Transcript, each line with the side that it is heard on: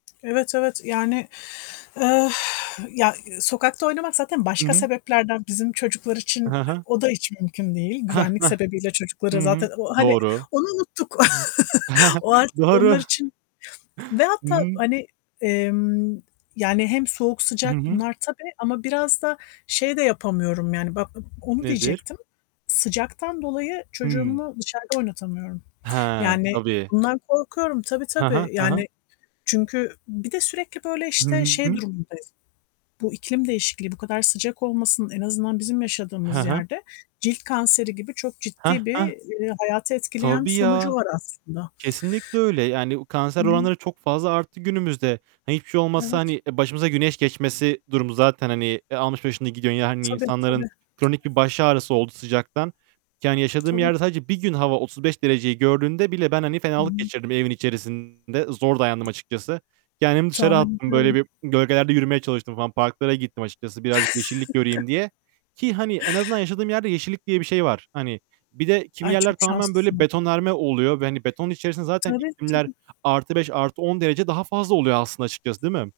left: Evet, evet yani, eee, ya, ııı, sokakta oynamak zaten
right: Hı
left: başka
right: hı.
left: sebeplerden. Bizim çocuklar için,
right: Ha
left: eee,
right: ha.
left: o da hiç mümkün değil.
right: Hah
left: Güvenlik
right: hah.
left: sebebiyle çocukları
right: Hı hı.
left: zaten ı hani,
right: Doğru.
left: onu unuttuk. O artık
right: Doğru.
left: onlar için ve
right: Hı
left: hatta
right: hı.
left: hani, emm, yani, hem soğuk
right: Hı
left: sıcak
right: hı.
left: bunlar tabii ama biraz da şey de yapamıyorum yani bak a onu
right: Nedir?
left: diyecektim. Sıcaktan dolayı
right: Hımm.
left: çocuğumu dışarıda oynatamıyorum.
right: He,
left: Yani,
right: tabii.
left: bundan korkuyorum. Tabii
right: Ha ha,
left: tabii,
right: ha ha.
left: yani, çünkü bir de sürekli böyle
right: Hı
left: işte şey
right: hı.
left: durumundayım. Bu iklim değişikliği, bu kadar sıcak olmasının en azından bizim
right: He
left: yaşadığımız
right: he.
left: yerde cilt kanseri gibi çok
right: Heh
left: ciddi bir,
right: heh.
left: eee, hayatı etkileyen bir
right: Tabii
left: sonucu
right: ya.
left: var aslında.
right: Kesinlikle öyle. Yani,
left: Hı
right: kanser
left: hı.
right: oranları çok fazla arttı günümüzde. Ha, hiçbir şey olmazsa,
left: Evet.
right: hani, e, başımıza güneş geçmesi durumu zaten, hani, e, almış başını gidiyor. Yani,
left: Tabii, tabii, tabii.
right: insanların kronik bir baş ağrısı oldu sıcaktan. Yani, yaşadığım
left: Tabii.
right: yerde sadece bir gün hava 35 dereceyi gördüğünde bile ben, hani,
left: Hı
right: fenalık
left: hı.
right: geçirdim evin içerisinde. Zor dayandım açıkçası. Kendimi dışarı
left: Tahmin
right: attım. Böyle
left: ediyorum.
right: bir gölgelerde yürümeye çalıştım falan. Parklara gittim açıkçası birazcık yeşillik göreyim diye ki, hani, en azından yaşadığım yerde yeşillik diye bir şey var. Hani, bir de kimi
left: Ay,
right: yerler
left: çok
right: tamamen böyle
left: şanslısınız.
right: betonarme oluyor ve, hani, betonun içerisinde zaten
left: Tabii
right: iklimler
left: tabii.
right: +5, +10 derece daha fazla oluyor aslında açıkçası, değil mi?